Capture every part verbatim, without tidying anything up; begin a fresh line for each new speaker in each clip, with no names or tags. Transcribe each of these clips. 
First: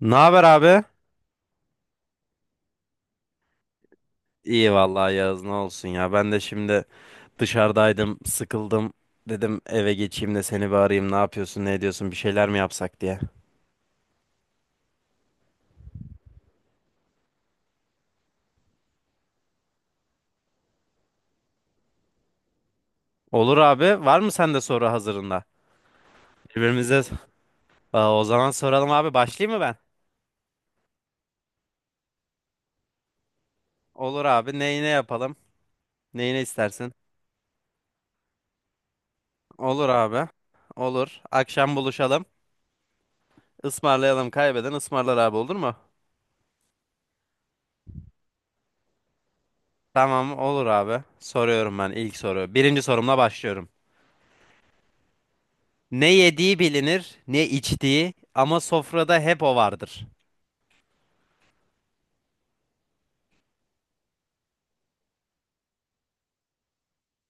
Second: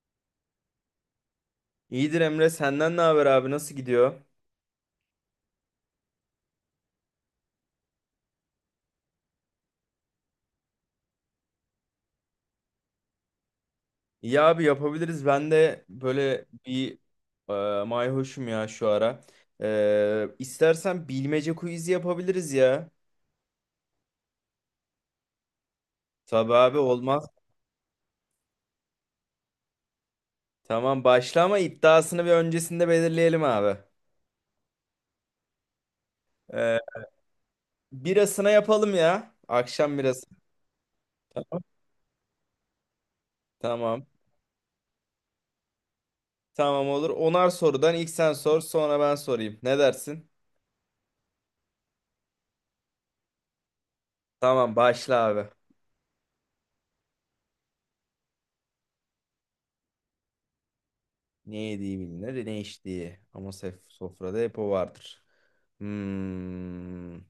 Ne haber abi?
İyidir Emre, senden ne haber abi? Nasıl gidiyor?
İyi vallahi Yağız ne olsun ya. Ben de şimdi dışarıdaydım, sıkıldım. Dedim eve geçeyim de seni bir arayayım. Ne yapıyorsun, ne ediyorsun, bir şeyler mi yapsak diye.
İyi abi yapabiliriz. Ben de böyle bir e, mayhoşum ya şu ara. E, istersen bilmece quizi yapabiliriz ya.
Olur abi. Var mı sende soru hazırında?
Tabii abi
Birbirimize
olmaz.
Aa, o zaman soralım abi. Başlayayım mı ben?
Tamam başla ama iddiasını bir öncesinde belirleyelim abi.
Olur abi. Neyine yapalım? Neyine
E,
istersin?
birasına yapalım ya.
Olur
Akşam birası.
abi. Olur. Akşam buluşalım.
Tamam.
Ismarlayalım. Kaybeden ısmarlar abi, olur mu?
Tamam olur. Onar sorudan ilk sen sor, sonra ben sorayım. Ne dersin?
Tamam olur abi. Soruyorum ben, ilk soru. Birinci sorumla başlıyorum.
Tamam başla abi.
Ne yediği bilinir, ne içtiği, ama sofrada hep o vardır.
Ne yediği bilinir, ne içtiği. Ama sef- sofrada hep o vardır. Hmm.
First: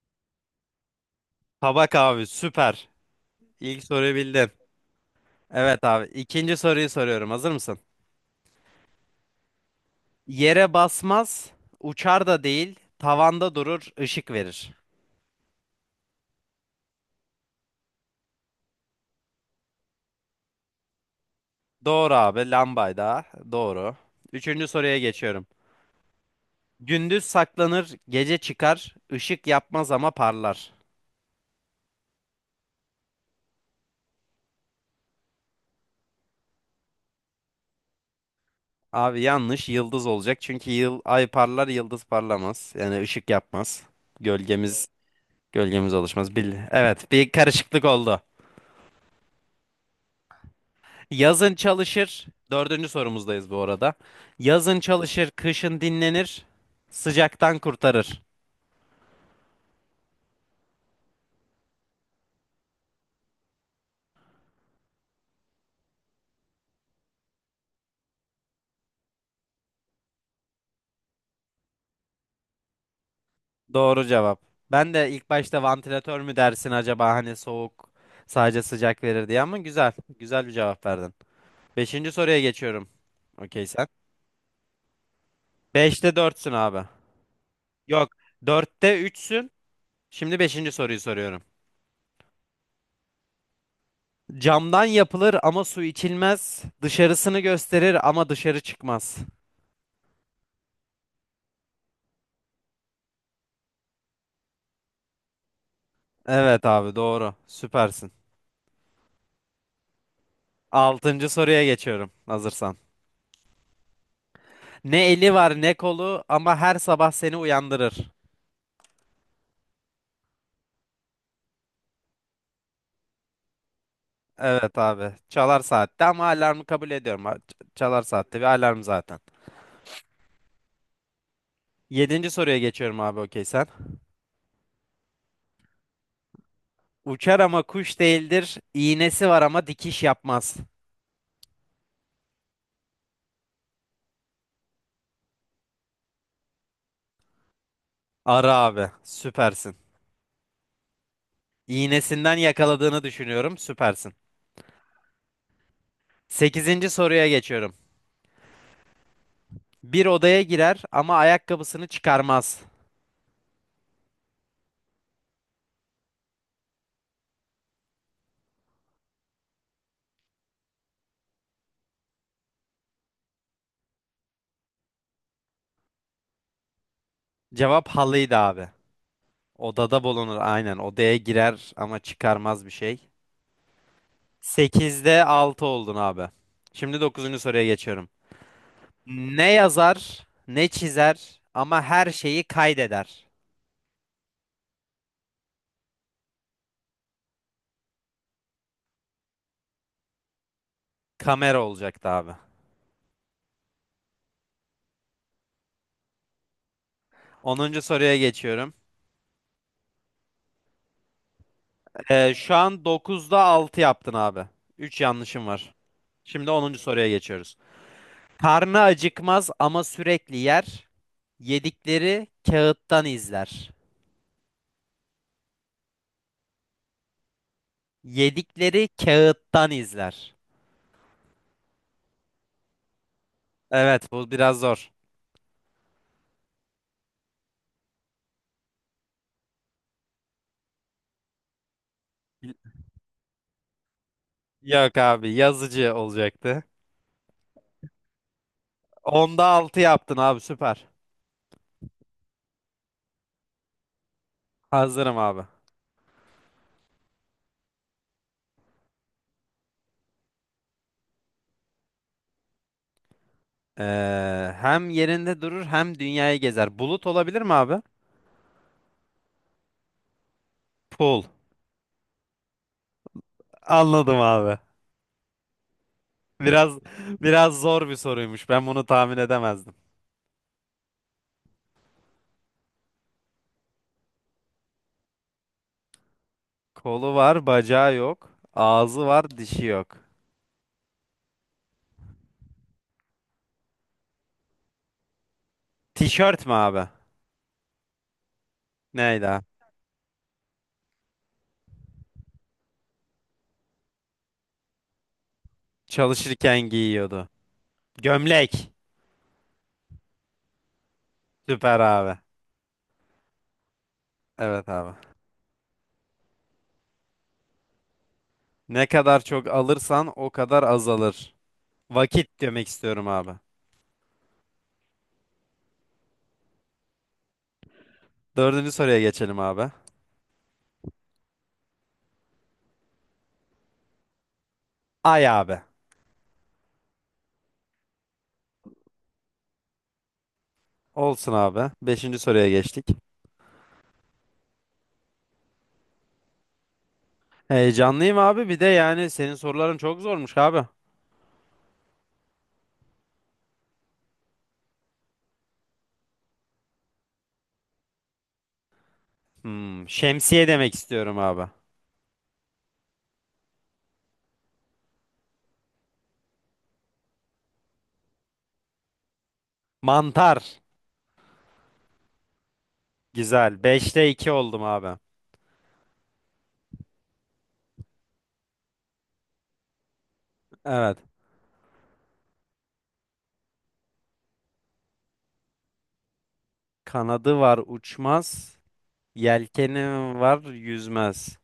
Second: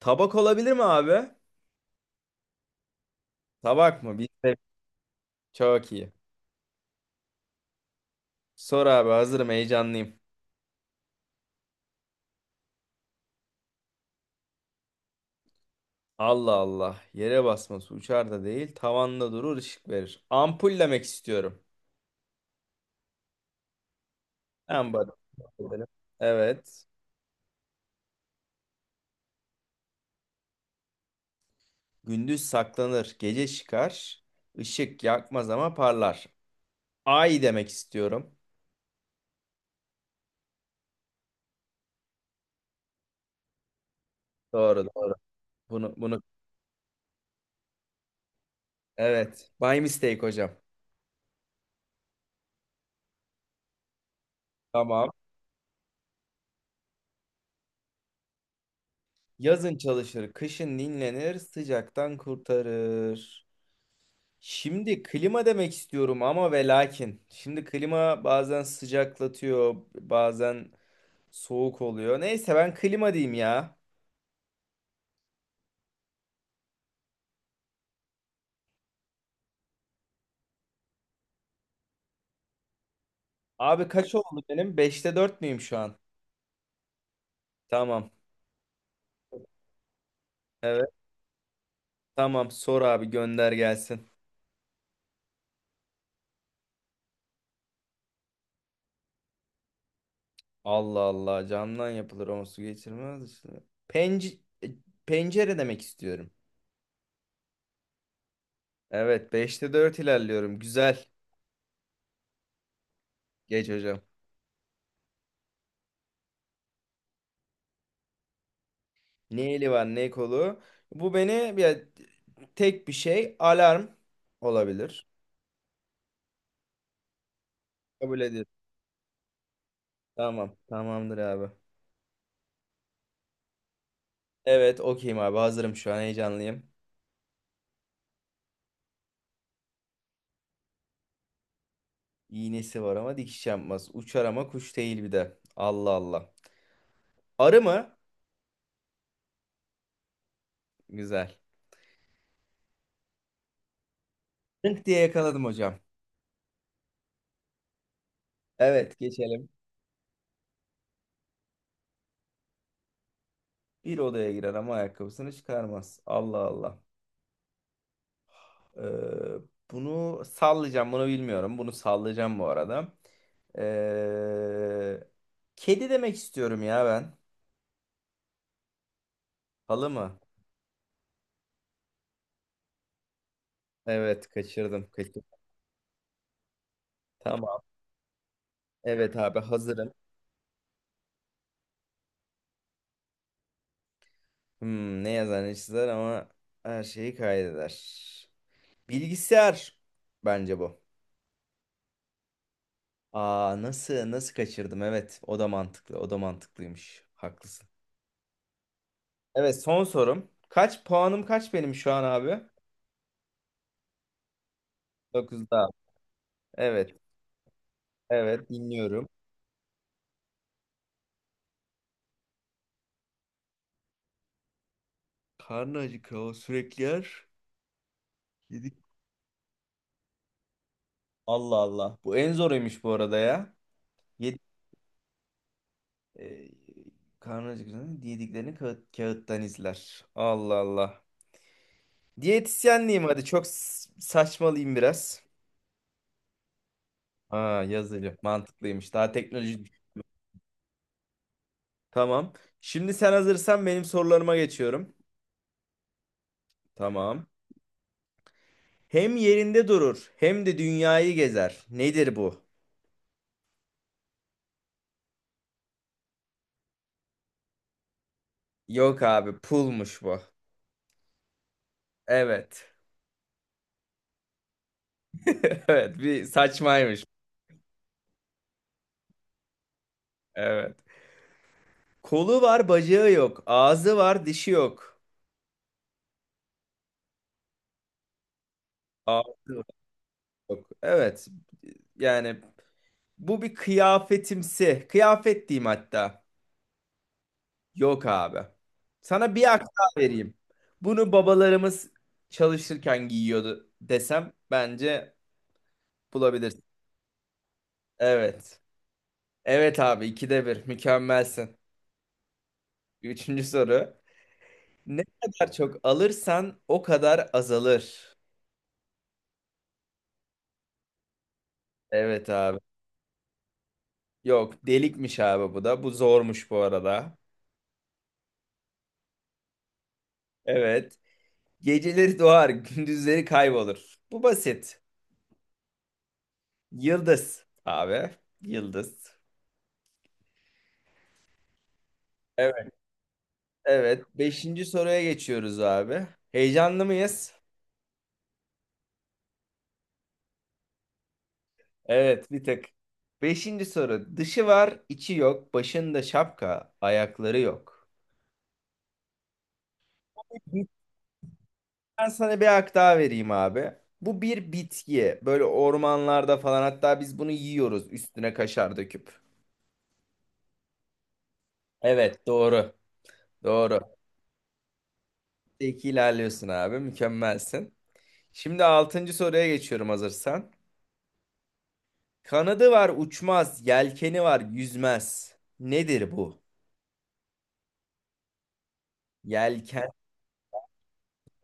Tabak olabilir mi abi?
Tabak abi, süper. İlk
Tabak
soruyu
mı?
bildin.
Bilse
Evet
çok
abi.
iyi.
İkinci soruyu soruyorum. Hazır mısın?
Sor abi, hazırım, heyecanlıyım.
Yere basmaz, uçar da değil, tavanda durur, ışık verir.
Allah Allah. Yere basması uçar da değil, tavanda durur, ışık verir. Ampul demek istiyorum.
Doğru abi, lambayda. Doğru. Üçüncü
En
soruya
basit.
geçiyorum.
Evet.
Gündüz saklanır, gece çıkar, ışık yapmaz ama parlar.
Gündüz saklanır, gece çıkar. Işık yakmaz ama parlar. Ay demek istiyorum.
Abi yanlış, yıldız olacak. Çünkü yıl, ay parlar, yıldız parlamaz. Yani ışık yapmaz.
Doğru,
Gölgemiz
doğru.
Gölgemiz
Bunu bunu,
alışmaz. Bil evet, bir karışıklık oldu.
evet. By mistake hocam.
Yazın çalışır. Dördüncü sorumuzdayız bu arada. Yazın
Tamam.
çalışır, kışın dinlenir, sıcaktan kurtarır.
Yazın çalışır, kışın dinlenir, sıcaktan kurtarır. Şimdi klima demek istiyorum ama ve lakin. Şimdi klima bazen sıcaklatıyor, bazen soğuk oluyor. Neyse ben klima diyeyim ya.
Doğru cevap. Ben de ilk başta vantilatör mü dersin acaba hani, soğuk sadece sıcak verir diye, ama güzel. Güzel bir cevap verdin. Beşinci soruya geçiyorum. Okey sen.
Abi kaç oldu benim? Beşte dört müyüm şu an?
Beşte dörtsün abi.
Tamam.
Yok. Dörtte üçsün. Şimdi beşinci
Evet.
soruyu soruyorum.
Tamam, sor abi, gönder gelsin.
Camdan yapılır ama su içilmez. Dışarısını gösterir ama dışarı çıkmaz.
Allah Allah, camdan yapılır ama su geçirmez işte. Penc e, pencere demek istiyorum.
Evet abi, doğru. Süpersin.
Evet, beşte dört ilerliyorum. Güzel.
Altıncı soruya geçiyorum hazırsan.
Geç hocam.
Ne eli var ne kolu, ama her sabah seni uyandırır.
Ne eli var, ne kolu. Bu beni bir tek bir şey, alarm
Evet
olabilir.
abi. Çalar saatte, ama alarmı kabul ediyorum. Ha, ç- Çalar
Kabul
saatte bir
ediyorum.
alarm zaten.
Tamam. Tamamdır abi.
Yedinci soruya geçiyorum abi, okey sen.
Evet, okeyim abi, hazırım şu an, heyecanlıyım.
Uçar ama kuş değildir. İğnesi var ama dikiş yapmaz.
İğnesi var ama dikiş yapmaz. Uçar ama kuş değil bir de. Allah Allah. Arı mı?
Ara abi. Süpersin.
Güzel.
İğnesinden yakaladığını düşünüyorum. Süpersin.
Rınk diye yakaladım hocam.
Sekizinci soruya geçiyorum.
Evet, geçelim.
Bir odaya girer ama ayakkabısını çıkarmaz.
Bir odaya girer ama ayakkabısını çıkarmaz. Allah Allah. Ee, bunu sallayacağım, bunu bilmiyorum. Bunu sallayacağım bu arada. Ee, kedi demek istiyorum ya ben.
Cevap halıydı abi.
Halı
Odada
mı?
bulunur, aynen. Odaya girer ama çıkarmaz bir şey.
Evet, kaçırdım,
Sekizde
kaçırdım.
altı oldun abi. Şimdi dokuzuncu
Tamam.
soruya geçiyorum.
Evet abi,
Ne
hazırım.
yazar, ne çizer, ama her şeyi kaydeder.
Hmm, ne yazar, ne çizer ama her şeyi kaydeder. Bilgisayar bence bu.
Kamera olacaktı abi.
Aa, nasıl nasıl kaçırdım? Evet, o da mantıklı. O da mantıklıymış. Haklısın.
Onuncu soruya geçiyorum.
Evet, son sorum. Kaç puanım kaç benim şu an
Ee,
abi?
şu an dokuzda altı yaptın abi. Üç yanlışım
dokuzda.
var. Şimdi onuncu
Evet.
soruya geçiyoruz.
Evet,
Karnı
dinliyorum.
acıkmaz ama sürekli yer. Yedikleri kağıttan izler.
Karnı acıkıyor, o sürekli yer. Yedik.
Yedikleri kağıttan izler.
Allah Allah. Bu en zoruymuş bu arada ya.
Evet, bu
Yedi,
biraz zor.
e, karnı acıkınca yediklerini kağıt, kağıttan izler. Allah Allah. Diyetisyenliğim hadi, çok s- saçmalıyım
Yok
biraz.
abi, yazıcı olacaktı.
Aa, yazılı. Mantıklıymış. Daha
Onda
teknoloji.
altı yaptın abi, süper.
Tamam. Şimdi sen hazırsan benim sorularıma geçiyorum.
Hazırım abi.
Tamam. Hem yerinde durur, hem de dünyayı gezer. Nedir bu?
Ee, hem yerinde durur hem dünyayı gezer. Bulut olabilir mi abi?
Yok abi, pulmuş bu.
Pul.
Evet.
Anladım abi.
Evet, bir
Biraz
saçmaymış.
biraz zor bir soruymuş. Ben bunu tahmin edemezdim.
Evet. Kolu var, bacağı yok. Ağzı var, dişi yok.
Kolu var, bacağı yok. Ağzı
Ağzı
var, dişi
var,
yok.
yok. Evet. Yani bu bir kıyafetimsi. Kıyafet diyeyim hatta.
Tişört mü abi?
Yok abi.
Neydi
Sana
abi?
bir hak daha vereyim. Bunu babalarımız çalışırken giyiyordu desem bence
Çalışırken
bulabilirsin.
giyiyordu. Gömlek.
Evet. Evet abi, ikide bir. Mükemmelsin.
Süper abi.
Üçüncü soru.
Evet abi.
Ne kadar çok alırsan o kadar azalır.
Ne kadar çok alırsan o kadar azalır.
Evet
Vakit
abi.
demek istiyorum abi.
Yok, delikmiş abi bu da. Bu zormuş bu arada.
Dördüncü soruya geçelim abi.
Evet. Geceleri doğar, gündüzleri kaybolur. Bu basit.
Ay abi.
Yıldız abi. Yıldız.
Olsun abi. Beşinci soruya
Evet.
geçtik.
Evet. Beşinci soruya geçiyoruz abi. Heyecanlı mıyız?
Heyecanlıyım abi. Bir de yani senin soruların çok zormuş abi.
Evet, bir tık. Beşinci soru. Dışı var, içi yok. Başında şapka, ayakları yok.
Hmm, şemsiye
Bir-
demek istiyorum abi.
Ben sana bir hak daha vereyim abi. Bu bir bitki. Böyle ormanlarda falan, hatta biz bunu yiyoruz üstüne kaşar döküp.
Mantar.
Evet, doğru.
Güzel.
Doğru.
Beşte iki oldum abi.
İki ilerliyorsun abi. Mükemmelsin. Şimdi altıncı soruya geçiyorum hazırsan.
Evet.
Kanadı var uçmaz, yelkeni var yüzmez. Nedir bu?
Kanadı var uçmaz.
Yelken
Yelkeni var yüzmez.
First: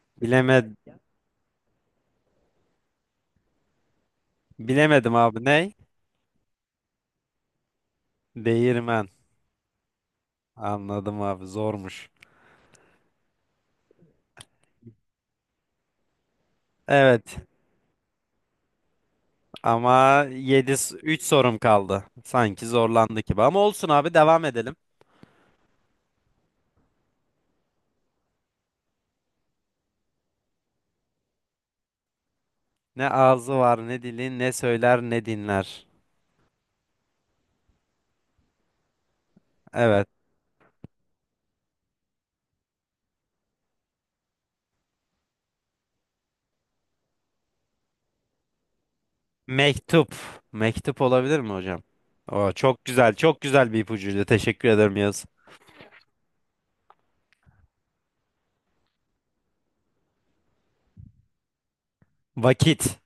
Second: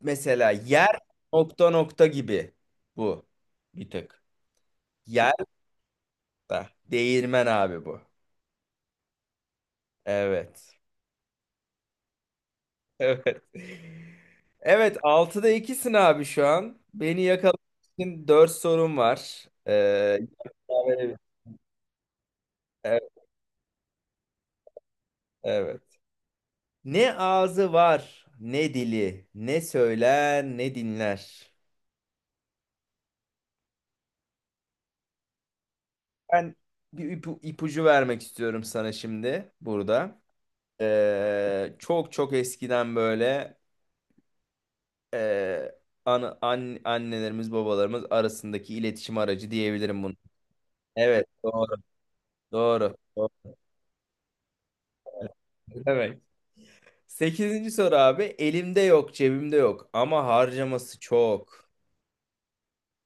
mesela
Bileme
yer nokta nokta gibi, bu bir tık.
Bilemedim
Yer
abi. Ne?
da değirmen abi bu.
Değirmen.
Evet.
Anladım abi. Zormuş.
Evet. Evet, altıda ikisin abi şu an. Beni
Evet.
yakalamak için dört sorum var. Ee,
Ama yedi
yani-
üç sorum kaldı. Sanki
evet,
zorlandık gibi. Ama olsun abi, devam edelim.
evet. Ne ağzı var, ne dili, ne söyler, ne dinler.
Ne ağzı var, ne dili, ne söyler, ne dinler.
Ben bir ipu- ipucu vermek istiyorum sana şimdi
Evet.
burada. Ee, çok çok eskiden böyle e, ana- an, annelerimiz babalarımız arasındaki iletişim aracı diyebilirim
Mektup.
bunu.
Mektup
Evet
olabilir mi
doğru,
hocam? Oo, çok
doğru.
güzel. Çok
Doğru.
güzel bir ipucuydu. Teşekkür ederim Yağız.
Evet. Sekizinci soru abi, elimde yok cebimde yok ama harcaması çok.
Vakit.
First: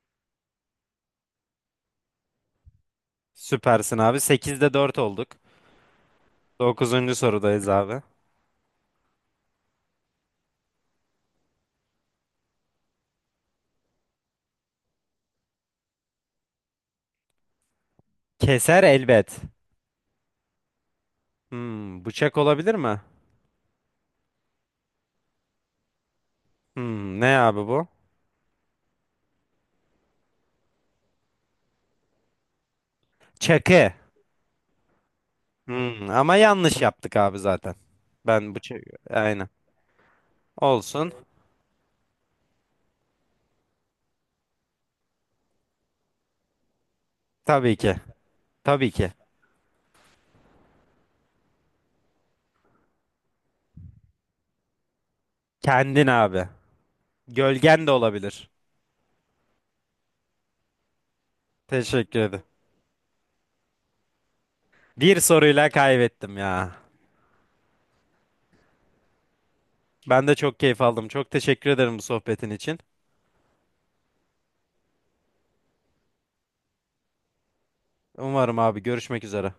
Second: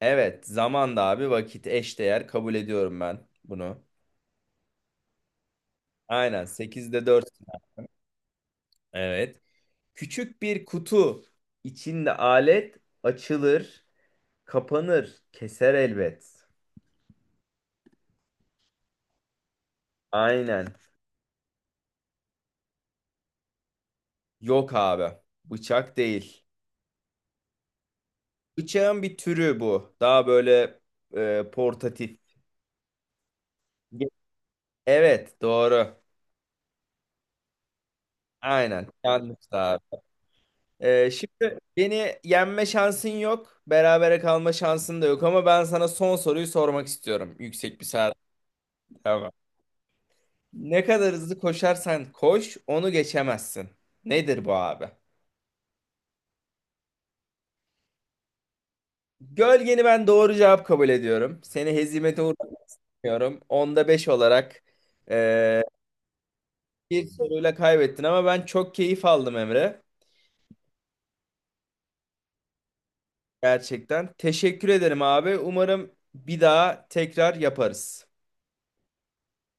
Evet, zaman da abi vakit eşdeğer kabul ediyorum ben bunu.
Süpersin abi. Sekizde dört olduk.
Aynen, sekizde
Dokuzuncu
dört.
sorudayız abi.
Evet. Küçük bir kutu, içinde alet açılır, kapanır, keser elbet.
Keser elbet.
Aynen.
Hmm, bıçak olabilir mi?
Yok abi. Bıçak değil.
Hmm, ne abi bu?
Bıçağın bir türü bu. Daha böyle e, portatif.
Çakı.
Evet, doğru.
Hmm, ama yanlış yaptık abi zaten. Ben bu çakı.
Aynen. Yanlış
Aynen.
abi. E,
Olsun.
şimdi beni yenme şansın yok. Berabere kalma şansın da yok ama ben sana son soruyu sormak istiyorum.
Tabii
Yüksek bir
ki.
saat.
Tabii ki.
Tamam. Ne kadar hızlı koşarsan koş, onu geçemezsin. Nedir bu abi?
Kendin abi. Gölgen de olabilir.
Gölgeni ben doğru cevap kabul ediyorum. Seni
Teşekkür
hezimete
ederim.
uğratmak istemiyorum. Onda beş olarak
Bir
eee,
soruyla kaybettim ya.
bir soruyla kaybettin ama ben çok keyif aldım Emre.
Ben de çok keyif aldım. Çok teşekkür ederim bu sohbetin için.
Gerçekten. Teşekkür ederim abi. Umarım bir daha tekrar yaparız.
Umarım abi, görüşmek üzere.